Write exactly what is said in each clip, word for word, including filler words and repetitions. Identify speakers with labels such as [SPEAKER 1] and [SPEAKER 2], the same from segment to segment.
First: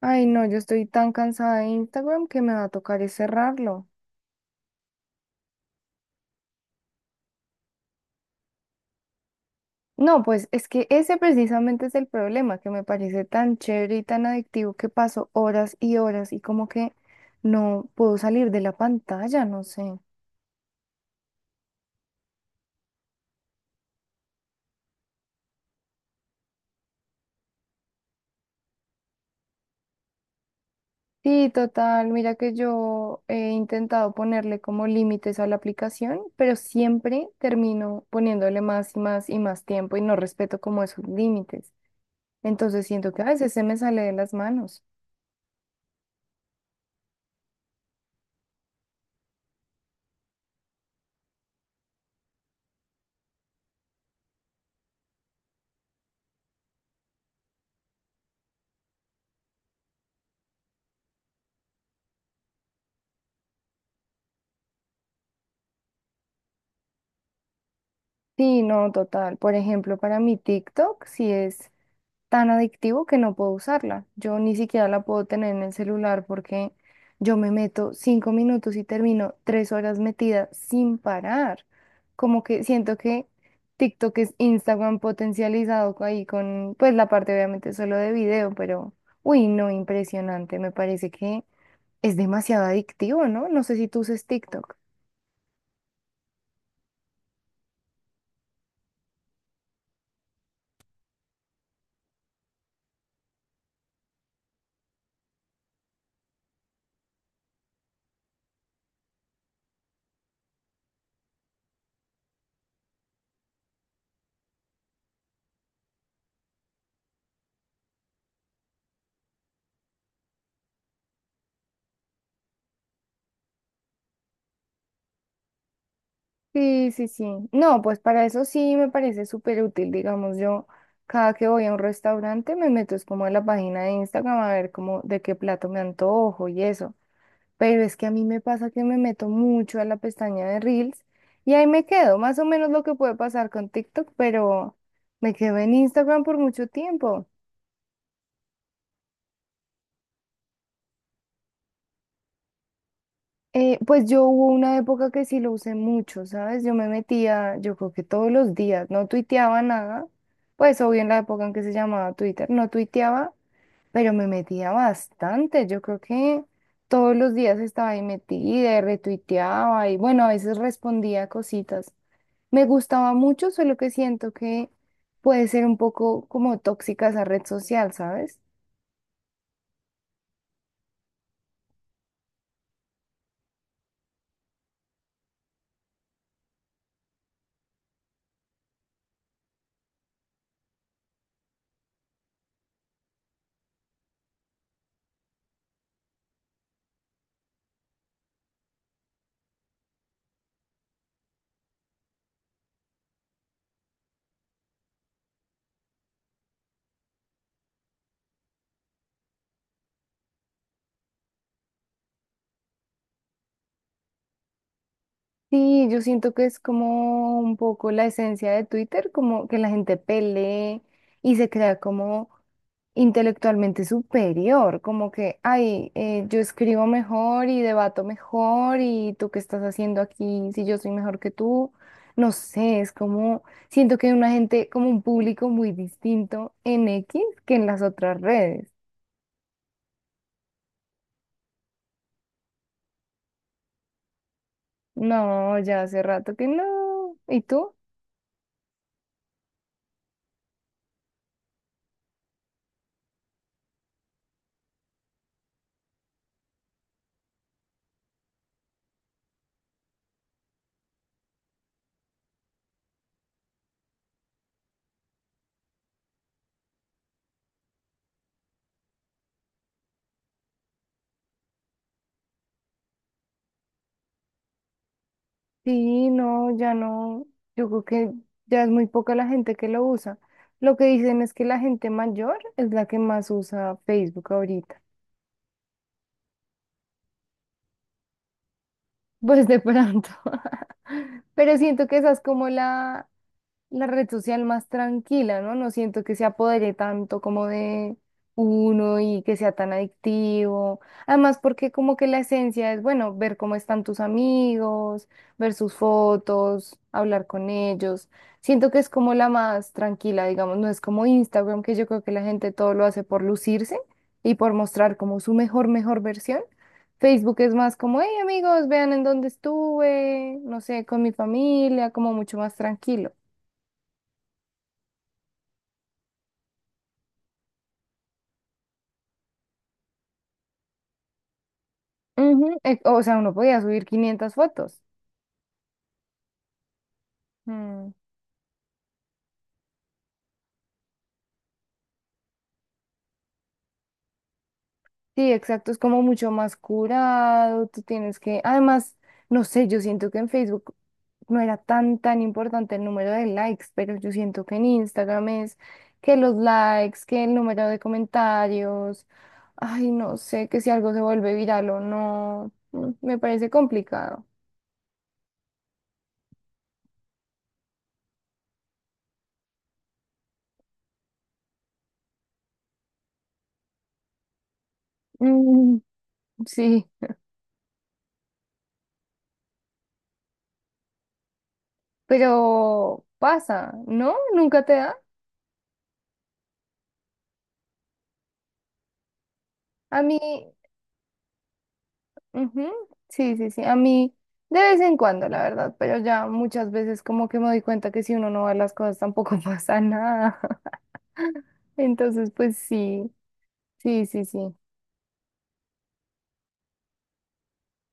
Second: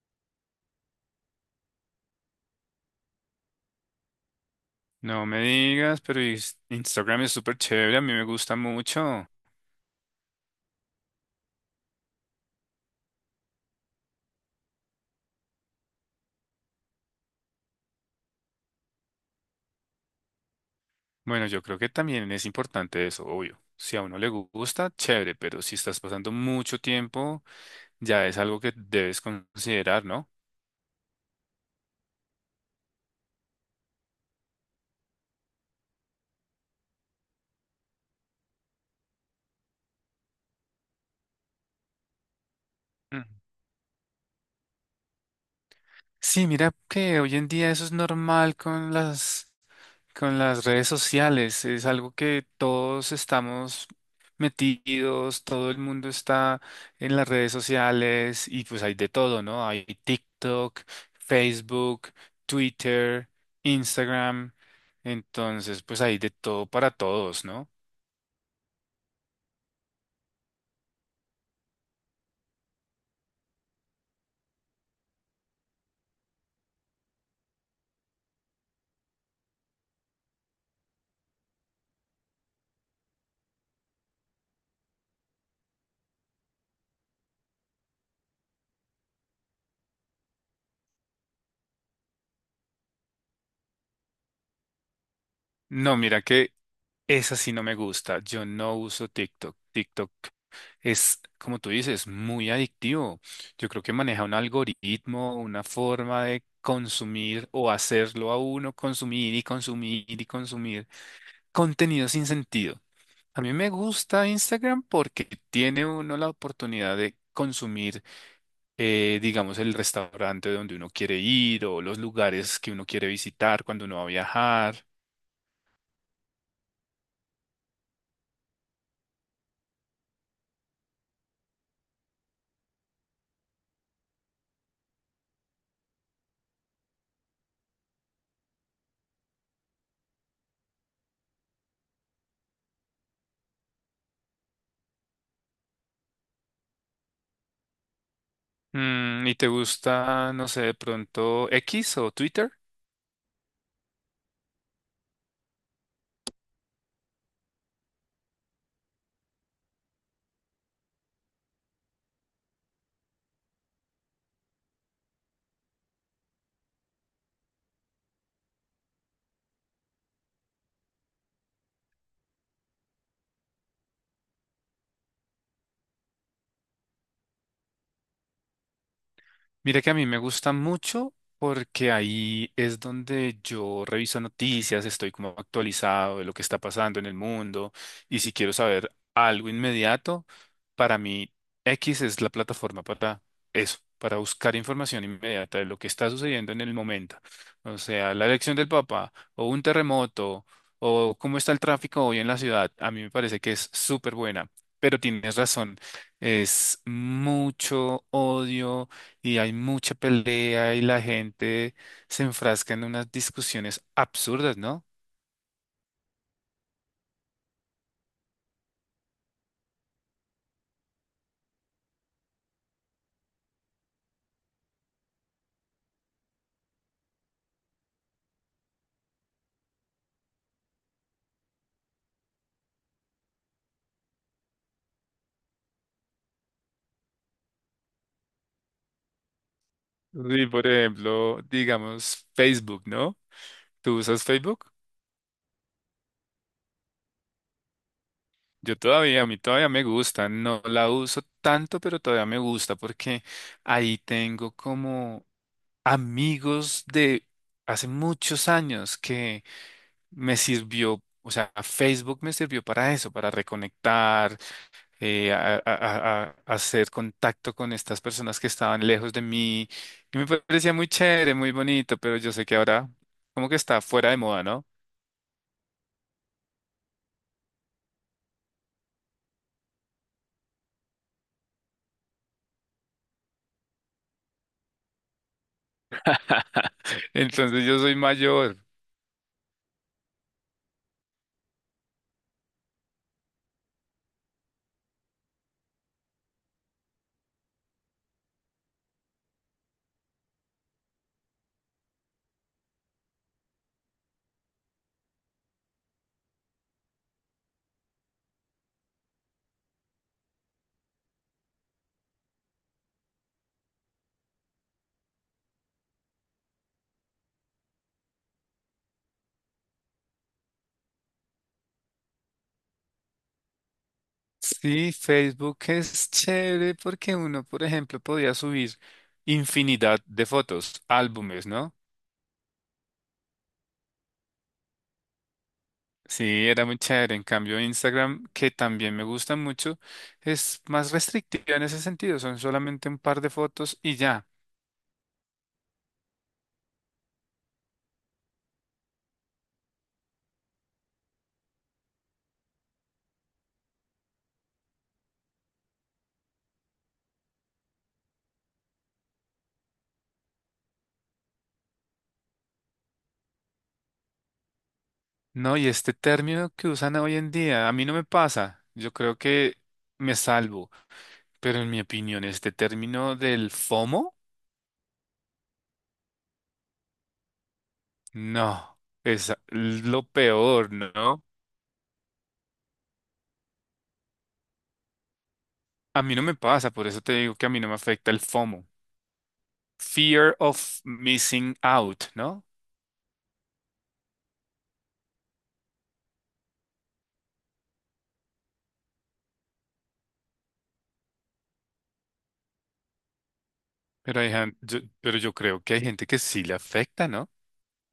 [SPEAKER 1] Ay, no, yo estoy tan cansada de Instagram que me va a tocar es cerrarlo.
[SPEAKER 2] No me digas, pero is- Instagram es súper chévere, a mí me gusta mucho.
[SPEAKER 1] No, pues es que ese precisamente es el problema, que me parece tan chévere y tan adictivo que paso horas y horas y como que no puedo salir de la pantalla, no sé.
[SPEAKER 2] Bueno, yo creo que también es importante eso, obvio. Si a uno le gu- gusta, chévere, pero si estás pasando mucho tiempo, ya es algo que debes considerar, ¿no?
[SPEAKER 1] Sí, total, mira que yo he intentado ponerle como límites a la aplicación, pero siempre termino poniéndole más y más y más tiempo y no respeto como esos límites. Entonces siento que
[SPEAKER 2] Mm.
[SPEAKER 1] a veces se me sale de las manos.
[SPEAKER 2] Sí, mira que hoy en día eso es normal con las. Con las redes sociales es algo que todos estamos metidos, todo el mundo está en las redes sociales y pues hay de todo, ¿no? Hay TikTok, Facebook, Twitter, Instagram, entonces pues hay de todo para todos, ¿no?
[SPEAKER 1] Sí, no, total. Por ejemplo, para mi TikTok sí es tan adictivo que no puedo usarla. Yo ni siquiera la puedo tener en el celular porque yo me meto cinco minutos y termino tres horas metida sin parar. Como que siento que TikTok es Instagram potencializado co- ahí con, pues la parte obviamente solo de video, pero, uy, no, impresionante. Me parece que es demasiado adictivo, ¿no? No sé si tú uses TikTok.
[SPEAKER 2] No, mira que esa sí no me gusta, yo no uso TikTok. TikTok es, como tú dices, muy adictivo. Yo creo que maneja un algoritmo, una forma de consumir o hacerlo a uno consumir y consumir y consumir contenido sin sentido. A mí me gusta Instagram porque tiene uno la oportunidad de consumir, eh, digamos, el restaurante donde uno quiere ir o los lugares que uno quiere visitar cuando uno va a viajar.
[SPEAKER 1] Sí, sí, sí. No, pues para eso sí me parece súper útil. Digamos, yo cada que voy a un restaurante me meto es como a la página de Instagram a ver como de qué plato me antojo y eso. Pero es que a mí me pasa que me meto mucho a la pestaña de Reels y ahí me quedo, más o menos lo que puede pasar con TikTok, pero me quedo en Instagram por mucho tiempo.
[SPEAKER 2] Mm, ¿y te gusta, no sé, de pronto X o Twitter?
[SPEAKER 1] Eh, pues yo hubo una época que sí lo usé mucho, ¿sabes? Yo me metía, yo creo que todos los días, no tuiteaba nada, pues obvio en la época en que se llamaba Twitter, no tuiteaba, pero me metía bastante, yo creo que todos los días estaba ahí metida y retuiteaba y bueno, a veces respondía cositas. Me gustaba mucho, solo que siento que puede ser un poco como tóxica esa red social, ¿sabes?
[SPEAKER 2] Mira que a mí me gusta mucho porque ahí es donde yo reviso noticias, estoy como actualizado de lo que está pasando en el mundo y si quiero saber algo inmediato, para mí X es la plataforma para eso, para buscar información inmediata de lo que está sucediendo en el momento. O sea, la elección del Papa o un terremoto o cómo está el tráfico hoy en la ciudad, a mí me parece que es súper buena, pero tienes razón, es mucho odio y hay mucha pelea y la gente se enfrasca en unas discusiones absurdas, ¿no?
[SPEAKER 1] Sí, yo siento que es como un poco la esencia de Twitter, como que la gente pelee y se crea como intelectualmente superior, como que, ay, eh, yo escribo mejor y debato mejor y tú qué estás haciendo aquí si yo soy mejor que tú. No sé, es como, siento que hay una gente, como un público muy distinto en X que en las otras redes.
[SPEAKER 2] Sí, por ejemplo, digamos Facebook, ¿no? ¿Tú usas Facebook?
[SPEAKER 1] No, ya hace rato que no. ¿Y tú?
[SPEAKER 2] Yo todavía, a mí todavía me gusta, no la uso tanto, pero todavía me gusta porque ahí tengo como amigos de hace muchos años que me sirvió, o sea, Facebook me sirvió para eso, para reconectar, eh, a, a- a- a- hacer contacto con estas personas que estaban lejos de mí. Y me parecía muy chévere, muy bonito, pero yo sé que ahora como que está fuera de moda, ¿no?
[SPEAKER 1] Sí, no, ya no, yo creo que ya es muy poca la gente que lo usa. Lo que dicen es que la gente mayor es la que más usa Facebook ahorita.
[SPEAKER 2] Entonces yo soy mayor.
[SPEAKER 1] Pues de pronto. Pero siento que esa es como la, la red social más tranquila, ¿no? No siento que se apodere tanto como de uno y que sea tan adictivo. Además, porque como que la esencia es, bueno, ver cómo están tus amigos, ver sus fotos, hablar con ellos. Siento que es como la más tranquila, digamos, no es como Instagram, que yo creo que la gente todo lo hace por lucirse y por mostrar como su mejor, mejor versión. Facebook es más como, hey amigos, vean en dónde estuve, no sé, con mi familia, como mucho más tranquilo.
[SPEAKER 2] Sí, Facebook es chévere porque uno, por ejemplo, podía subir infinidad de fotos, álbumes, ¿no?
[SPEAKER 1] Ujú, e- o sea, uno podía subir quinientas fotos.
[SPEAKER 2] Sí, era muy chévere. En cambio,
[SPEAKER 1] Mm.
[SPEAKER 2] Instagram, que también me gusta mucho, es más restrictiva en ese sentido. Son solamente un par de fotos y ya.
[SPEAKER 1] Sí, exacto, es como mucho más curado, tú tienes que, además, no sé, yo siento que en Facebook no era tan, tan importante el número de likes, pero yo siento que en Instagram es que los likes, que el número de comentarios, ay, no sé, que si algo se vuelve viral o no, mm, me parece complicado.
[SPEAKER 2] No, y este término que usan hoy en día, a mí no me pasa. Yo creo que me salvo, pero en mi opinión, este término del FOMO,
[SPEAKER 1] Mm, sí,
[SPEAKER 2] no, es lo peor, ¿no?
[SPEAKER 1] pero pasa, ¿no? ¿Nunca te da?
[SPEAKER 2] A mí no me pasa, por eso te digo que a mí no me afecta el FOMO.
[SPEAKER 1] A mí,
[SPEAKER 2] Fear of missing out, ¿no?
[SPEAKER 1] ujú, sí, sí, sí. A mí de vez en cuando, la verdad, pero ya muchas veces como que me doy cuenta que si uno no va a las cosas tampoco pasa nada. Entonces, pues sí, sí,
[SPEAKER 2] Pero
[SPEAKER 1] sí,
[SPEAKER 2] hay,
[SPEAKER 1] sí.
[SPEAKER 2] gen- yo, pero yo creo que hay gente que sí le afecta, ¿no?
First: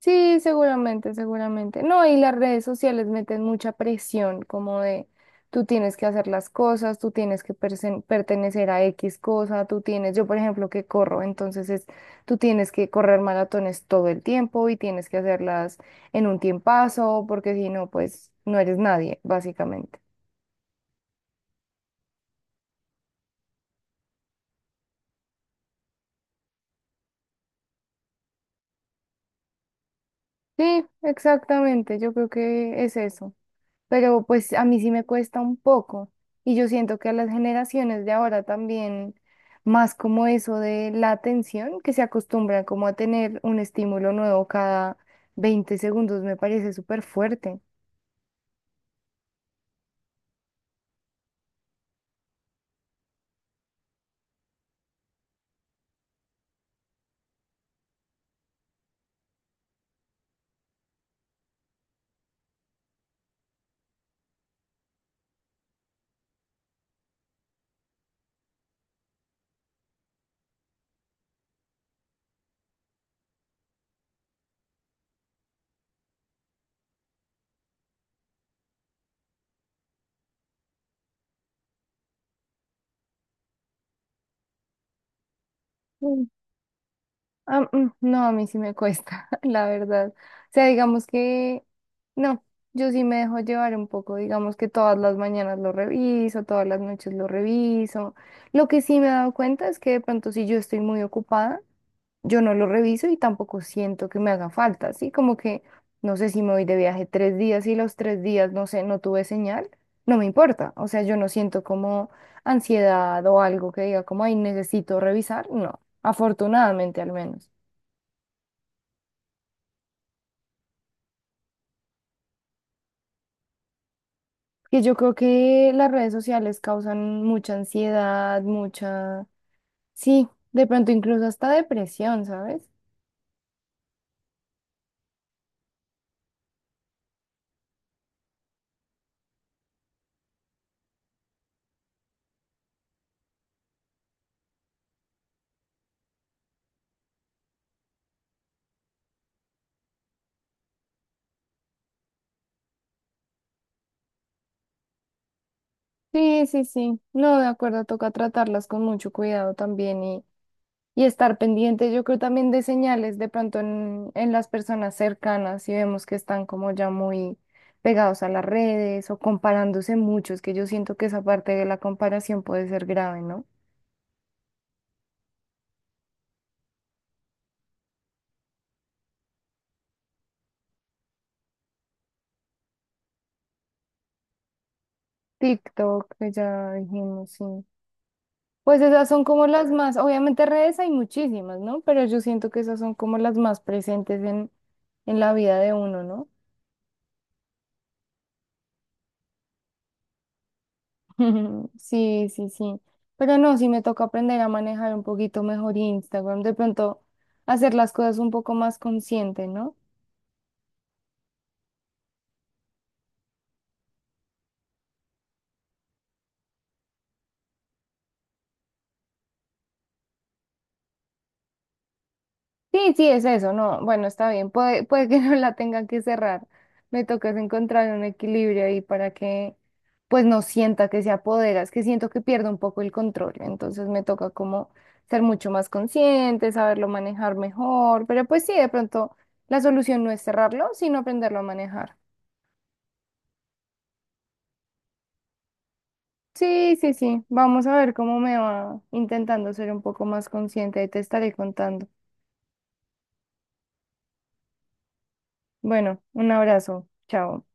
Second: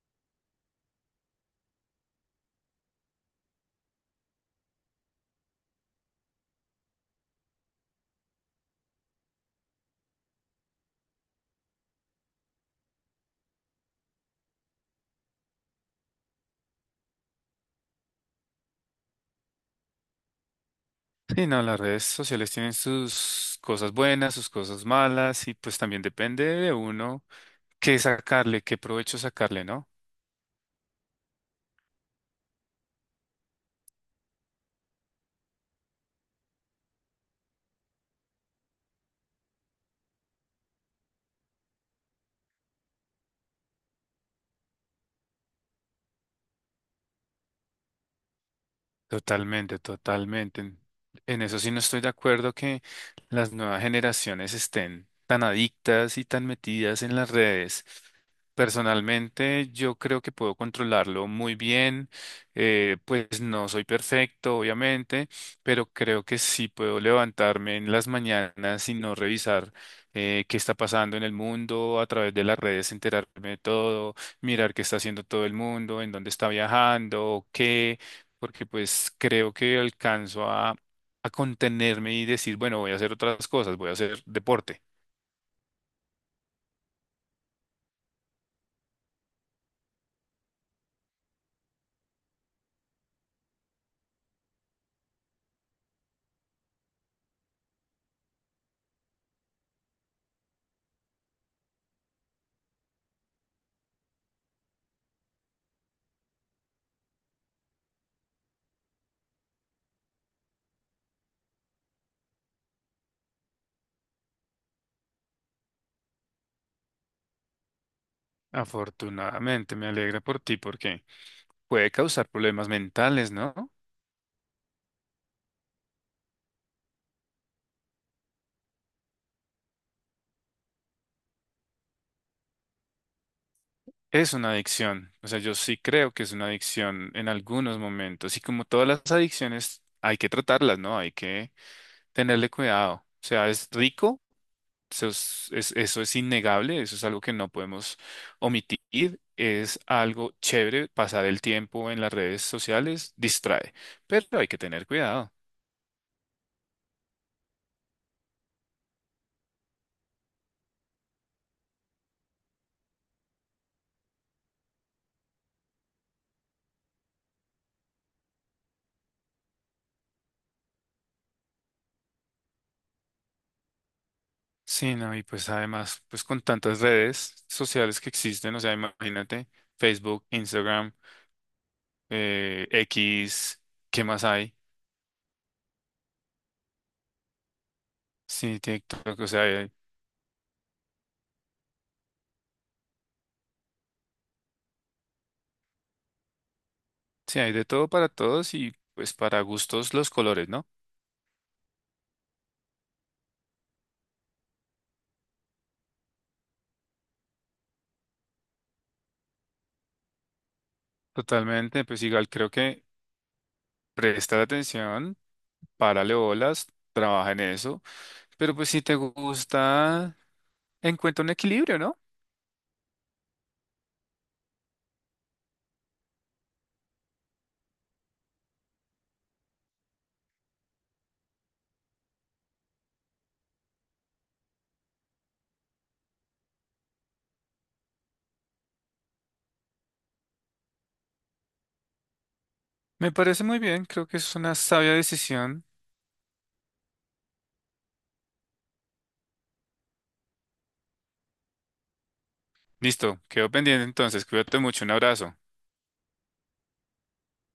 [SPEAKER 1] Sí, seguramente, seguramente. No, y las redes sociales meten mucha presión, como de tú tienes que hacer las cosas, tú tienes que persen- pertenecer a X cosa, tú tienes, yo por ejemplo que corro, entonces es, tú tienes que correr maratones todo el tiempo y tienes que hacerlas en un tiempazo, porque si no, pues no eres nadie, básicamente.
[SPEAKER 2] Sí, no, las redes sociales tienen sus cosas buenas, sus cosas malas, y pues también depende de uno qué sacarle, qué provecho sacarle, ¿no?
[SPEAKER 1] Sí, exactamente, yo creo que es eso. Pero pues a mí sí me cuesta un poco y yo siento que a las generaciones de ahora también más como eso de la atención que se acostumbra como a tener un estímulo nuevo cada veinte segundos me parece súper fuerte.
[SPEAKER 2] Totalmente, totalmente. En en eso sí no estoy de acuerdo que las nuevas generaciones estén tan adictas y tan metidas en las redes. Personalmente, yo creo que puedo controlarlo muy bien. eh, pues no soy perfecto, obviamente, pero creo que sí puedo levantarme en las mañanas y no revisar eh, qué está pasando en el mundo a través de las redes, enterarme de todo, mirar qué está haciendo todo el mundo, en dónde está viajando, qué porque pues creo que alcanzo a, a contenerme y decir, bueno, voy a hacer otras cosas, voy a hacer deporte.
[SPEAKER 1] Mm. Ah, mm, no, a mí sí me cuesta, la verdad. O sea, digamos que no, yo sí me dejo llevar un poco, digamos que todas las mañanas lo reviso, todas las noches lo reviso. Lo que sí me he dado cuenta es que de pronto si yo estoy muy ocupada, yo no lo reviso y tampoco siento que me haga falta, así como que no sé si me voy de viaje tres días y los tres días, no sé, no tuve señal, no me importa, o sea, yo no siento como ansiedad o algo que diga como, ay, necesito revisar, no, afortunadamente al menos.
[SPEAKER 2] Afortunadamente, me alegra por ti porque puede causar problemas mentales, ¿no?
[SPEAKER 1] Que yo creo que las redes sociales causan mucha ansiedad, mucha, sí, de pronto incluso hasta depresión, ¿sabes?
[SPEAKER 2] Es una adicción, o sea, yo sí creo que es una adicción en algunos momentos y como todas las adicciones hay que tratarlas, ¿no? Hay que tenerle cuidado. O sea, es rico. Eso es, es- eso es innegable, eso es algo que no podemos omitir, es algo chévere, pasar el tiempo en las redes sociales distrae, pero hay que tener cuidado.
[SPEAKER 1] Sí, sí, sí. No, de acuerdo, toca tratarlas con mucho cuidado también. Y estar pendiente, yo creo también de señales de pronto en, en las personas cercanas, si vemos que están como ya muy pegados a las redes o comparándose mucho, es que yo siento que esa parte de la comparación puede ser grave, ¿no?
[SPEAKER 2] Sí, no, y pues además, pues con tantas redes sociales que existen, o sea, imagínate, Facebook, Instagram, eh, X, ¿qué más hay?
[SPEAKER 1] TikTok, que ya dijimos, sí.
[SPEAKER 2] Sí,
[SPEAKER 1] Pues esas
[SPEAKER 2] TikTok,
[SPEAKER 1] son
[SPEAKER 2] o sea,
[SPEAKER 1] como las
[SPEAKER 2] hay-
[SPEAKER 1] más, obviamente redes hay muchísimas, ¿no? Pero yo siento que esas son como las más presentes en, en la vida de uno, ¿no?
[SPEAKER 2] sí, hay de todo para todos y pues para gustos los colores, ¿no?
[SPEAKER 1] Sí, sí, sí. Pero no, sí me toca aprender a manejar un poquito mejor Instagram, de pronto hacer las cosas un poco más consciente, ¿no?
[SPEAKER 2] Totalmente, pues igual creo que prestar atención. Párale bolas, trabaja en eso. Pero pues si te gusta, encuentra un equilibrio, ¿no?
[SPEAKER 1] Sí, sí, es eso, no, bueno, está bien, puede, puede que no la tenga que cerrar, me toca es encontrar un equilibrio ahí para que pues no sienta que se apodera, es que siento que pierdo un poco el control, entonces me toca como ser mucho más consciente, saberlo manejar mejor, pero pues sí, de pronto la solución no es cerrarlo, sino aprenderlo a manejar.
[SPEAKER 2] Me parece muy bien, creo que es una sabia decisión.
[SPEAKER 1] Sí, sí, sí. Vamos a ver cómo me va intentando ser un poco más consciente. Y te estaré contando.
[SPEAKER 2] Listo, quedo pendiente entonces, cuídate mucho, un abrazo.
[SPEAKER 1] Bueno, un abrazo. Chao.